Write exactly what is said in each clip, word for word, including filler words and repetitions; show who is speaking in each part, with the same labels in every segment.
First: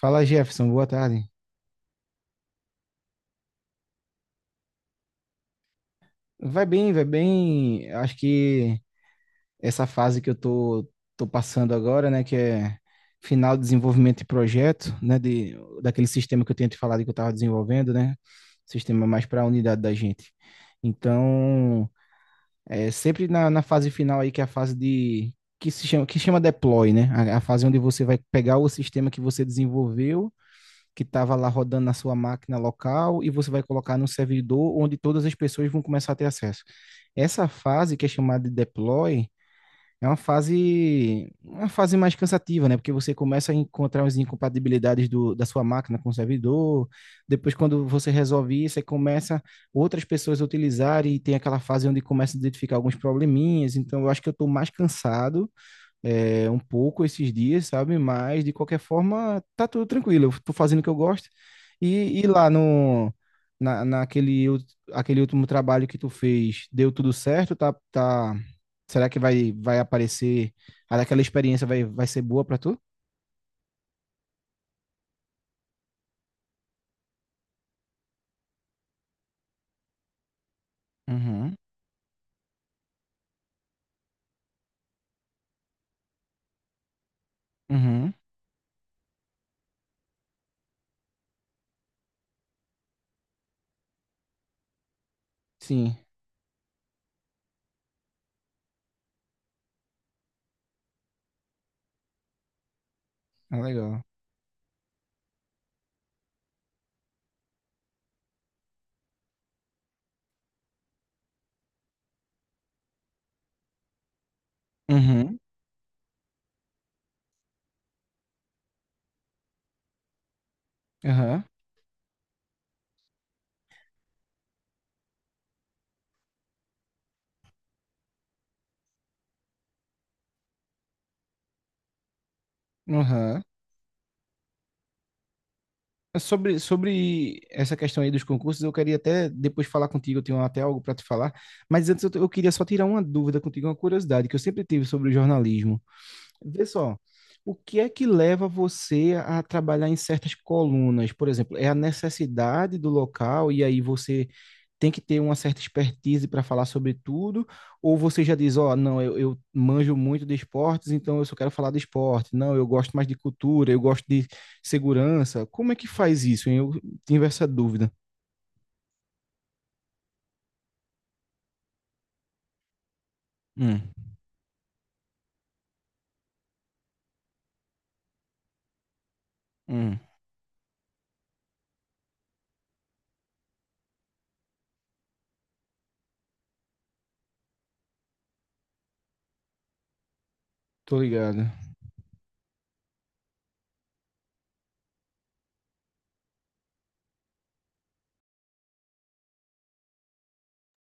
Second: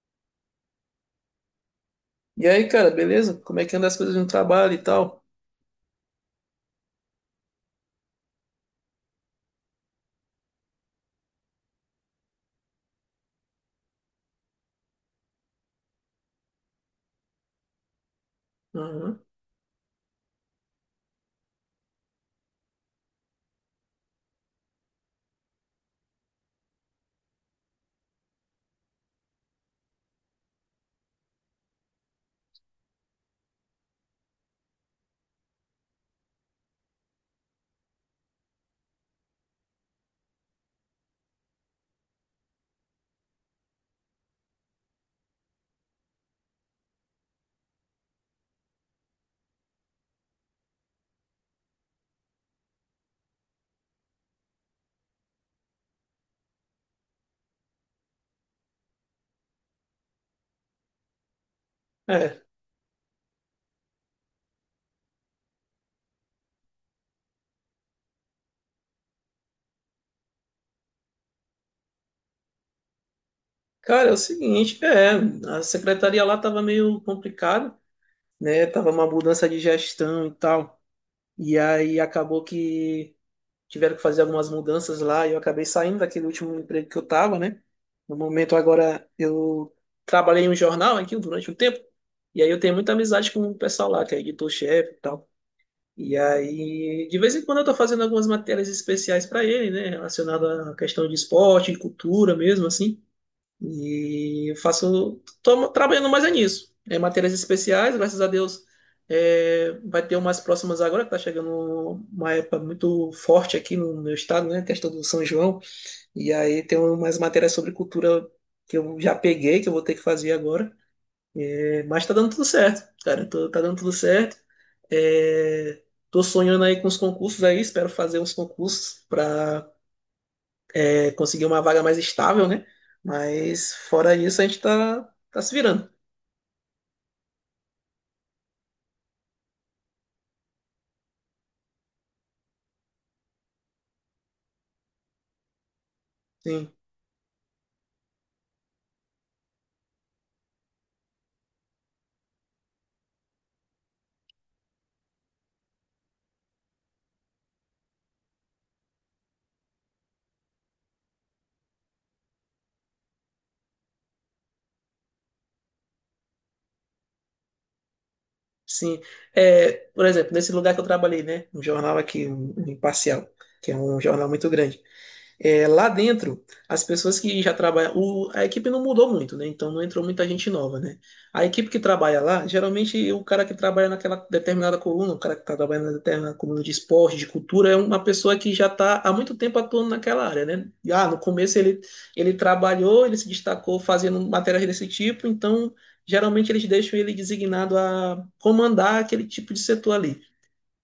Speaker 1: Fala Jefferson, boa tarde.
Speaker 2: E aí, cara, beleza? Como é que anda as coisas no trabalho e tal?
Speaker 1: Vai bem, vai bem. Acho que essa fase que eu tô, tô passando agora, né, que é final de desenvolvimento de projeto, né, de, daquele sistema que eu tinha te falado que eu estava desenvolvendo, né, sistema
Speaker 2: Aham.
Speaker 1: mais para a unidade da gente. Então, é sempre na, na fase final aí, que é a fase de, que se chama, que chama deploy, né, a, a fase onde você vai pegar o sistema que você desenvolveu que estava lá rodando na sua máquina local e você vai colocar no servidor onde todas as pessoas vão começar a ter acesso. Essa fase que é chamada de deploy é uma fase uma fase mais cansativa, né? Porque você começa a encontrar as incompatibilidades do, da sua máquina com o servidor. Depois, quando você resolve isso, aí começa outras pessoas a utilizar e tem aquela fase onde começa a identificar alguns probleminhas. Então, eu acho que eu estou mais cansado é, um pouco esses dias, sabe? Mas de qualquer forma, tá tudo tranquilo. Eu tô fazendo o que eu gosto. E, e
Speaker 2: É.
Speaker 1: lá no na, naquele ult- aquele último trabalho que tu fez, deu tudo certo? Tá, tá. Será que vai vai aparecer? Aquela experiência vai, vai ser boa pra tu?
Speaker 2: Cara, é o seguinte, é, a secretaria lá tava meio complicada, né? Tava uma mudança de gestão e tal.
Speaker 1: Uhum,
Speaker 2: E aí acabou que tiveram que fazer algumas mudanças lá e eu acabei saindo daquele último emprego que eu tava, né?
Speaker 1: uhum,
Speaker 2: No momento agora eu trabalhei em um jornal aqui durante um tempo. E aí eu tenho muita amizade com o pessoal lá, que é editor-chefe e tal.
Speaker 1: sim,
Speaker 2: E aí, de vez em quando eu estou fazendo algumas matérias especiais para ele, né, relacionada à questão de esporte, de cultura mesmo, assim.
Speaker 1: é legal.
Speaker 2: E eu faço, tô trabalhando mais é nisso. É matérias especiais, graças a Deus, é, vai ter umas próximas agora, que tá chegando uma época muito forte aqui no meu estado, né, questão do São
Speaker 1: Uhum,
Speaker 2: João. E aí tem umas matérias sobre cultura que eu já peguei, que eu vou ter que fazer agora.
Speaker 1: aham,
Speaker 2: Mas tá dando tudo certo, cara. Tô- tá dando tudo certo. É, tô sonhando aí com os concursos aí. Espero fazer uns concursos para conseguir uma vaga mais estável, né?
Speaker 1: uhum.
Speaker 2: Mas fora isso, a gente tá, tá se virando.
Speaker 1: É. Sobre, sobre essa questão aí dos concursos, eu queria até depois falar contigo, eu tenho até algo para te falar, mas antes eu, t- eu queria só tirar uma dúvida contigo, uma curiosidade que eu sempre tive sobre o jornalismo. Vê
Speaker 2: Sim,
Speaker 1: só, o que é que leva você a trabalhar em certas colunas? Por exemplo, é a necessidade do local e aí você tem que ter uma certa expertise para falar sobre tudo? Ou você já diz, ó, não, eu, eu manjo muito de esportes, então eu só quero falar de esporte. Não, eu gosto mais de cultura, eu gosto de segurança. Como é que faz isso, hein? Eu tive essa dúvida.
Speaker 2: sim. É, por exemplo, nesse lugar que eu trabalhei, né? Um jornal aqui, um, um Imparcial, que é
Speaker 1: Hum,
Speaker 2: um jornal muito grande. É, lá dentro, as pessoas que já trabalham. O- a equipe não mudou muito, né? Então não
Speaker 1: hum,
Speaker 2: entrou muita gente nova, né? A equipe que trabalha lá, geralmente o cara que trabalha naquela determinada coluna, o cara que está trabalhando na determinada coluna de esporte, de cultura, é uma pessoa que já está há muito tempo atuando naquela área, né? E,
Speaker 1: tô
Speaker 2: ah, no
Speaker 1: ligado.
Speaker 2: começo ele, ele trabalhou, ele se destacou fazendo matérias desse tipo, então geralmente eles deixam ele designado a comandar aquele tipo de setor ali.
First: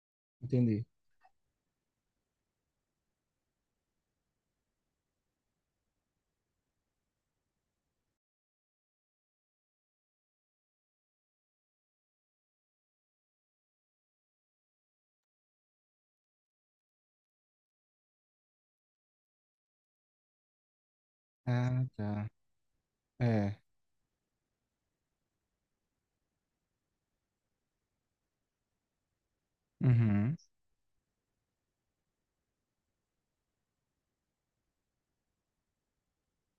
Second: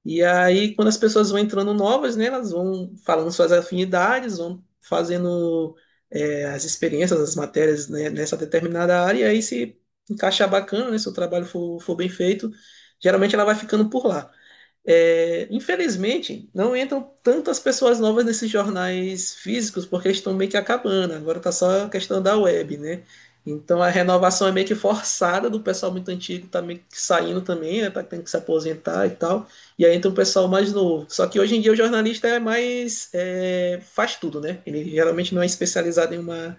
Speaker 2: E aí,
Speaker 1: Entendi.
Speaker 2: quando as pessoas vão entrando novas, né, elas vão falando suas afinidades, vão fazendo é, as experiências, as matérias, né, nessa determinada área, e aí se encaixar bacana, né, se o trabalho for, for bem feito, geralmente ela vai ficando por lá. É, infelizmente, não entram tantas pessoas novas nesses jornais físicos porque estão meio que acabando. Agora tá
Speaker 1: Ah,
Speaker 2: só a questão
Speaker 1: tá.
Speaker 2: da web, né?
Speaker 1: É.
Speaker 2: Então a renovação é meio que forçada do pessoal muito antigo tá meio que saindo também, né? Tá tendo que se aposentar e tal. E aí entra um
Speaker 1: Uhum,
Speaker 2: pessoal mais novo. Só que hoje em dia o jornalista é mais é, faz tudo, né? Ele geralmente não é especializado em uma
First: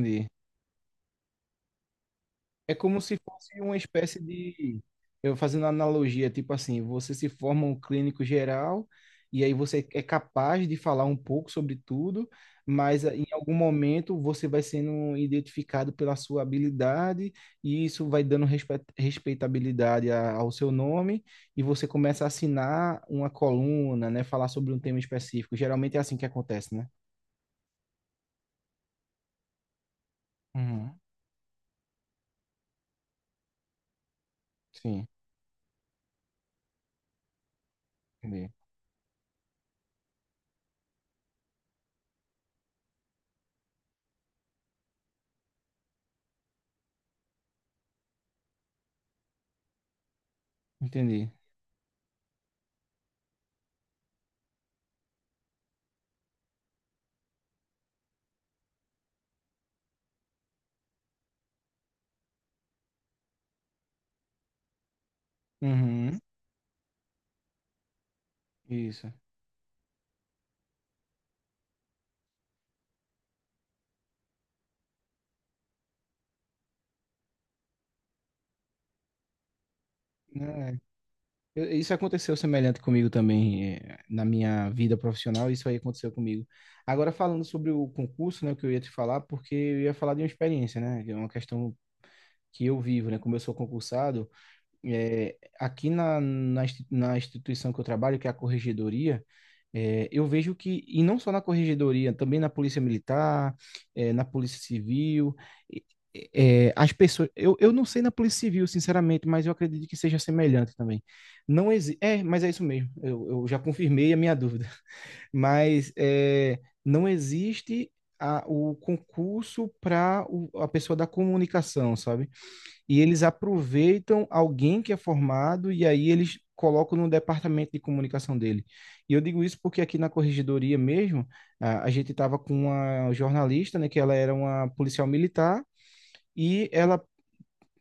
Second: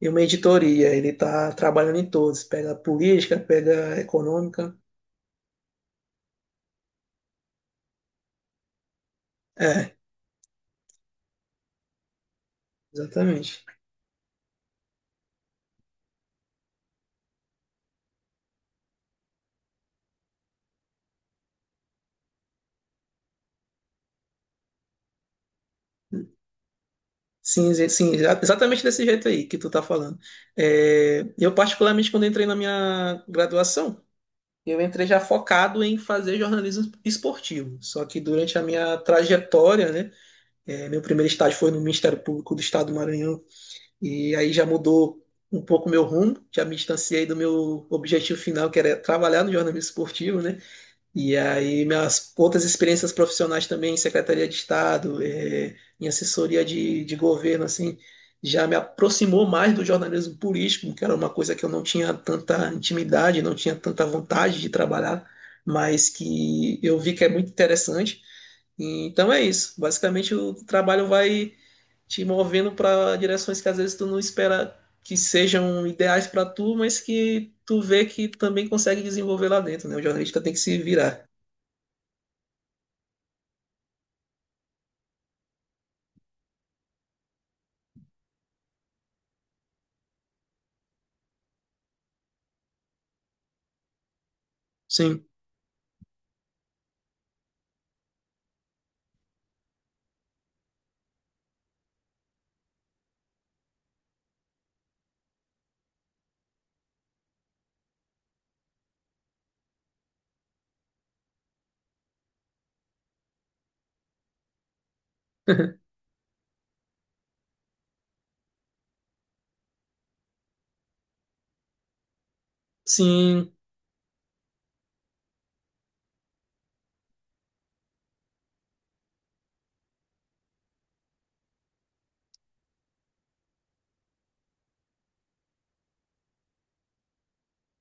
Speaker 2: em uma editoria. Ele tá trabalhando em todos.
Speaker 1: É
Speaker 2: Pega
Speaker 1: como se
Speaker 2: política,
Speaker 1: fosse uma
Speaker 2: pega
Speaker 1: espécie
Speaker 2: econômica.
Speaker 1: de, eu fazendo uma analogia, tipo assim, você se forma um clínico geral e aí você
Speaker 2: É,
Speaker 1: é capaz de falar um pouco sobre tudo, mas eh, em algum
Speaker 2: exatamente.
Speaker 1: momento você vai sendo identificado pela sua habilidade e isso vai dando respe- respeitabilidade a- ao seu nome e você começa a assinar uma coluna, né, falar sobre um tema específico. Geralmente é assim que acontece, né?
Speaker 2: Sim, exa- sim, exa- exatamente desse jeito aí que tu tá falando.
Speaker 1: Uhum.
Speaker 2: É, eu, particularmente, quando entrei na minha graduação, eu entrei
Speaker 1: Sim,
Speaker 2: já focado em fazer jornalismo esportivo. Só que
Speaker 1: entendi.
Speaker 2: durante a minha trajetória, né, é, meu primeiro estágio foi no Ministério Público do Estado do Maranhão, e aí já mudou um pouco meu rumo, já me distanciei do meu objetivo final, que era trabalhar no jornalismo esportivo, né?
Speaker 1: Entendi.
Speaker 2: E aí, minhas outras experiências profissionais também, em Secretaria de Estado, eh, em assessoria de, de governo, assim, já me aproximou mais do jornalismo político, que era uma coisa que eu não tinha tanta intimidade, não tinha tanta vontade de trabalhar, mas
Speaker 1: Uhum.
Speaker 2: que eu vi que é muito interessante.
Speaker 1: Isso.
Speaker 2: Então é isso. Basicamente, o trabalho vai te movendo para direções que às vezes tu não espera que sejam ideais para tu, mas que tu vê que também consegue desenvolver lá dentro, né? O jornalista tem que se
Speaker 1: Não,
Speaker 2: virar.
Speaker 1: Eu- isso aconteceu semelhante comigo também, eh, na minha vida profissional, isso aí aconteceu comigo. Agora, falando sobre o concurso, né, o que eu ia te falar, porque eu ia falar de uma experiência, né, que é uma questão que eu vivo, né, como eu sou concursado,
Speaker 2: Sim,
Speaker 1: é, aqui na, na, insti- na instituição que eu trabalho, que é a Corregedoria, é, eu vejo que, e não só na Corregedoria, também na Polícia Militar, é, na Polícia Civil, e- é, é, as pessoas. Eu, eu não sei na Polícia Civil, sinceramente, mas eu acredito que seja semelhante também. Não exi- É, mas é isso mesmo. Eu, eu já confirmei a minha dúvida. Mas é, não existe a- o concurso para a pessoa da comunicação, sabe? E eles
Speaker 2: sim,
Speaker 1: aproveitam alguém que é formado e aí eles colocam no departamento de comunicação dele. E eu digo isso porque aqui na corregedoria mesmo, a, a gente estava com uma jornalista, né, que ela era uma policial militar e ela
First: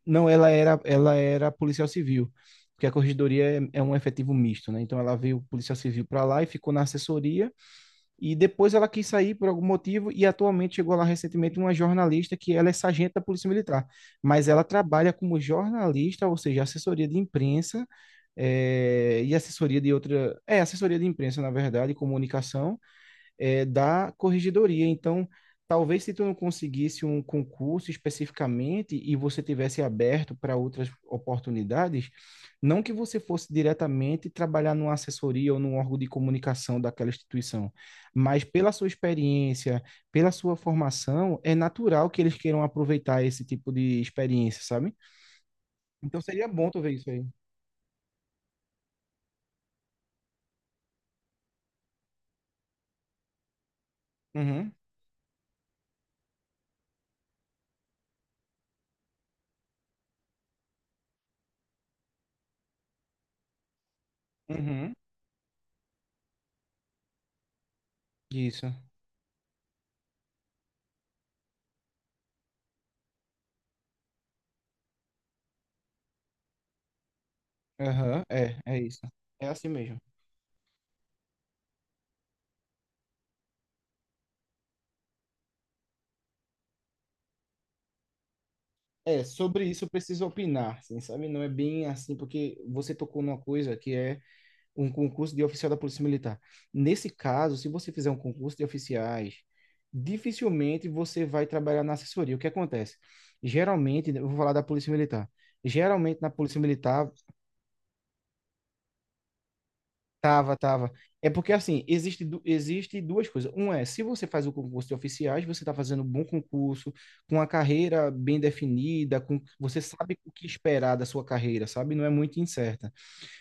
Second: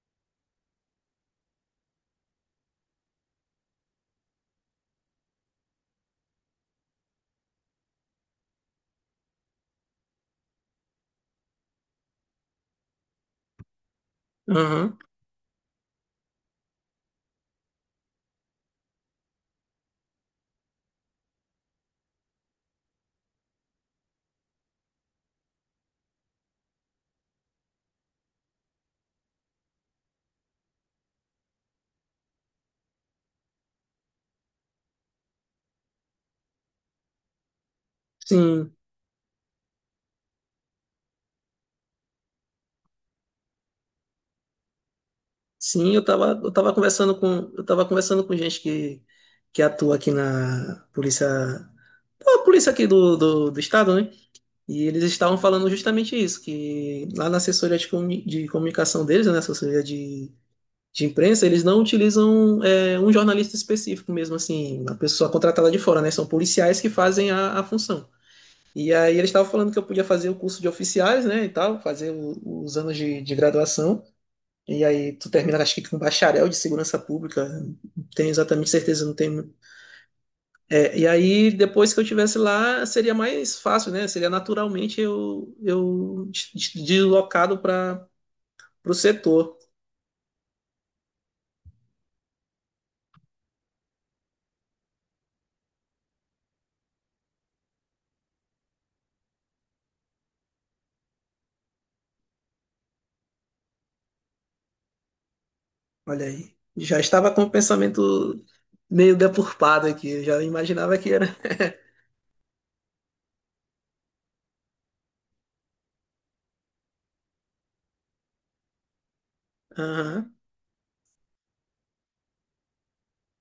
Speaker 1: não, ela era ela era policial civil. Porque a corregedoria é, é um efetivo misto, né? Então ela veio policial civil para lá e ficou na assessoria e depois ela quis sair por algum motivo e atualmente chegou lá recentemente uma jornalista que ela é sargento da Polícia Militar, mas ela
Speaker 2: aham,
Speaker 1: trabalha como jornalista, ou seja, assessoria de imprensa, eh, e assessoria de outra, é assessoria de imprensa na verdade, e comunicação, é, da corregedoria. Então, talvez se tu não conseguisse um concurso especificamente e você tivesse aberto para outras oportunidades, não que você fosse diretamente trabalhar numa assessoria ou num órgão de comunicação daquela instituição, mas pela
Speaker 2: sim,
Speaker 1: sua experiência, pela sua formação, é natural que eles queiram aproveitar esse tipo de experiência, sabe?
Speaker 2: sim, eu
Speaker 1: Então
Speaker 2: tava,
Speaker 1: seria
Speaker 2: eu
Speaker 1: bom
Speaker 2: tava
Speaker 1: tu ver isso
Speaker 2: conversando
Speaker 1: aí.
Speaker 2: com, eu tava conversando com gente que, que atua aqui na polícia, a polícia aqui do, do, do estado, né?
Speaker 1: Uhum,
Speaker 2: E eles estavam falando justamente isso, que lá na assessoria de, comu- de comunicação deles, né, assessoria de, de imprensa, eles não utilizam é, um jornalista específico mesmo, assim, uma
Speaker 1: uhum,
Speaker 2: pessoa contratada de fora, né? São policiais que fazem a, a função.
Speaker 1: isso.
Speaker 2: E aí eles estavam falando que eu podia fazer o curso de oficiais, né, e tal, fazer o- os anos de, de graduação. E aí tu termina, acho que com bacharel de segurança pública, não
Speaker 1: Aham,
Speaker 2: tenho
Speaker 1: é,
Speaker 2: exatamente
Speaker 1: é isso.
Speaker 2: certeza, não
Speaker 1: É
Speaker 2: tenho.
Speaker 1: assim mesmo.
Speaker 2: É, e aí depois que eu tivesse lá, seria mais fácil, né? Seria naturalmente eu, eu des- des- deslocado para o
Speaker 1: É,
Speaker 2: setor.
Speaker 1: sobre isso eu preciso opinar, assim, sabe? Não é bem assim, porque você tocou numa coisa que é um concurso de oficial da Polícia Militar. Nesse caso, se você fizer um concurso de oficiais, dificilmente você vai trabalhar na assessoria. O que acontece? Geralmente, eu vou falar da Polícia Militar. Geralmente
Speaker 2: Olha
Speaker 1: na
Speaker 2: aí,
Speaker 1: Polícia
Speaker 2: já
Speaker 1: Militar.
Speaker 2: estava com o pensamento meio deturpado aqui, eu já
Speaker 1: Tava, tava.
Speaker 2: imaginava que era.
Speaker 1: É porque assim, existe, du- existe duas coisas. Um é, se você faz o concurso de oficiais, você está fazendo um bom concurso, com a carreira bem definida, com você sabe o
Speaker 2: Aham.
Speaker 1: que esperar da sua carreira, sabe? Não é muito incerta.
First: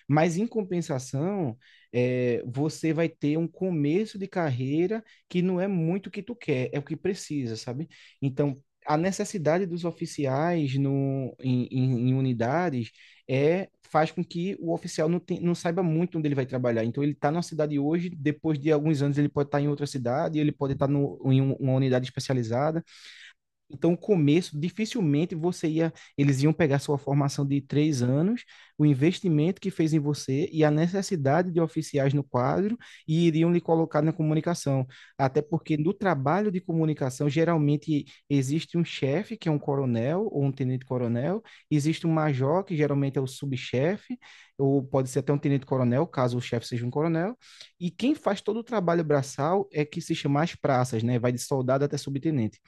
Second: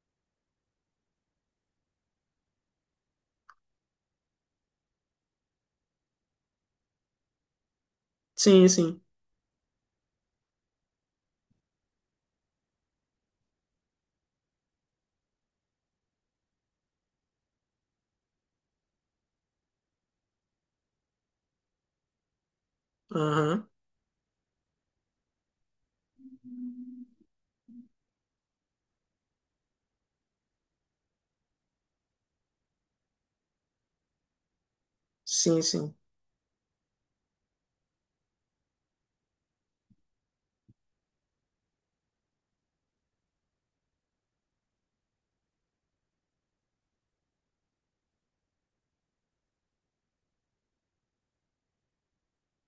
Speaker 1: Mas, em compensação, é, você vai ter um começo de carreira que não é muito o que tu quer, é o que precisa, sabe? Então,
Speaker 2: Sim,
Speaker 1: a
Speaker 2: sim.
Speaker 1: necessidade dos oficiais no, em, em- em unidades é faz com que o oficial não, tem- não saiba muito onde ele vai trabalhar. Então, ele está numa cidade hoje, depois de alguns anos ele pode estar em outra cidade, ele pode estar no, em um- uma unidade especializada.
Speaker 2: Aham.
Speaker 1: Então, o começo, dificilmente você ia, eles iam pegar sua formação de três anos, o investimento que fez em você e a necessidade de oficiais no quadro e iriam lhe colocar na comunicação. Até
Speaker 2: Sim,
Speaker 1: porque no
Speaker 2: sim.
Speaker 1: trabalho de comunicação, geralmente existe um chefe, que é um coronel ou um tenente-coronel, existe um major, que geralmente é o subchefe, ou pode ser até um tenente-coronel, caso o chefe seja um coronel, e quem faz todo o trabalho braçal é que se chama as praças, né? Vai de soldado até subtenente.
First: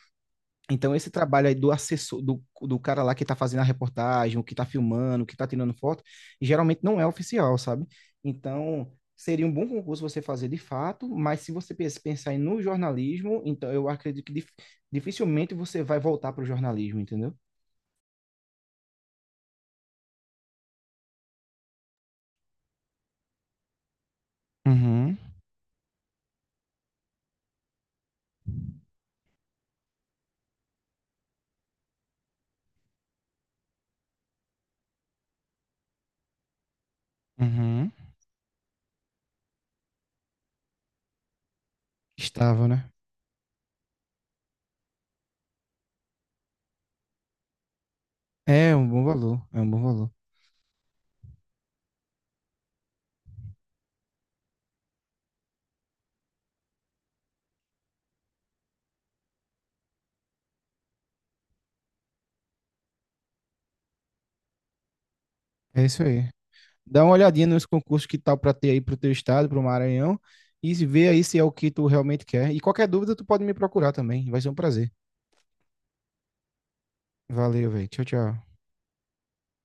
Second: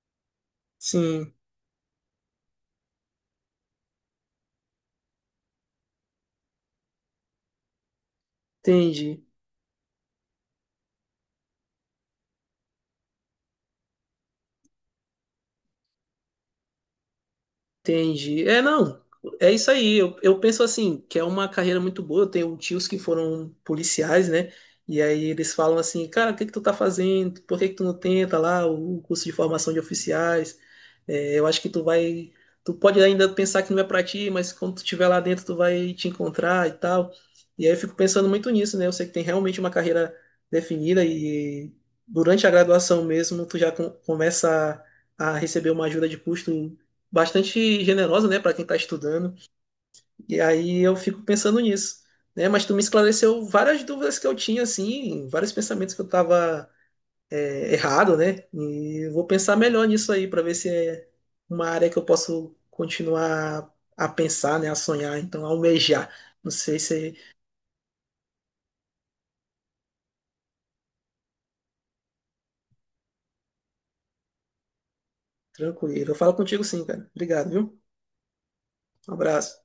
Speaker 1: Então, esse
Speaker 2: Sim,
Speaker 1: trabalho aí do assessor, do, do cara lá que tá fazendo a reportagem, o que tá filmando, o que tá tirando foto, geralmente não é oficial, sabe? Então,
Speaker 2: entendi.
Speaker 1: seria um bom concurso você fazer de fato, mas se você pens- pensar em no jornalismo, então eu acredito que dif- dificilmente você vai voltar para o jornalismo, entendeu?
Speaker 2: Entendi. É, não, é isso aí. Eu, eu penso assim, que é uma carreira muito boa. Eu tenho tios que foram policiais, né? E
Speaker 1: Uhum,
Speaker 2: aí eles falam assim, cara, o que que tu tá fazendo? Por que que tu não tenta lá o curso de formação de oficiais? É, eu acho que tu vai. Tu pode ainda pensar que não é pra ti, mas quando tu estiver lá dentro, tu vai te encontrar e tal. E aí eu
Speaker 1: uhum.
Speaker 2: fico pensando muito nisso, né? Eu sei que tem realmente uma carreira definida e durante a
Speaker 1: Estava, né?
Speaker 2: graduação mesmo, tu já com- começa a a receber uma ajuda de custo bastante generosa, né, para quem
Speaker 1: É
Speaker 2: está
Speaker 1: um bom
Speaker 2: estudando.
Speaker 1: valor, é um bom valor.
Speaker 2: E aí eu fico pensando nisso, né? Mas tu me esclareceu várias dúvidas que eu tinha, assim, vários pensamentos que eu estava errado, né? E eu vou pensar melhor nisso aí para ver se é uma área que eu posso continuar a pensar, né, a sonhar, então a
Speaker 1: É isso
Speaker 2: almejar.
Speaker 1: aí.
Speaker 2: Não sei
Speaker 1: Dá
Speaker 2: se
Speaker 1: uma
Speaker 2: é
Speaker 1: olhadinha nos concursos que tal para ter aí para o teu estado, para o Maranhão, e se vê aí se é o que tu realmente quer. E qualquer dúvida, tu pode me procurar também. Vai ser um prazer.
Speaker 2: tranquilo. Eu falo contigo sim, cara. Obrigado,
Speaker 1: Valeu,
Speaker 2: viu?
Speaker 1: velho. Tchau, tchau.
Speaker 2: Um abraço.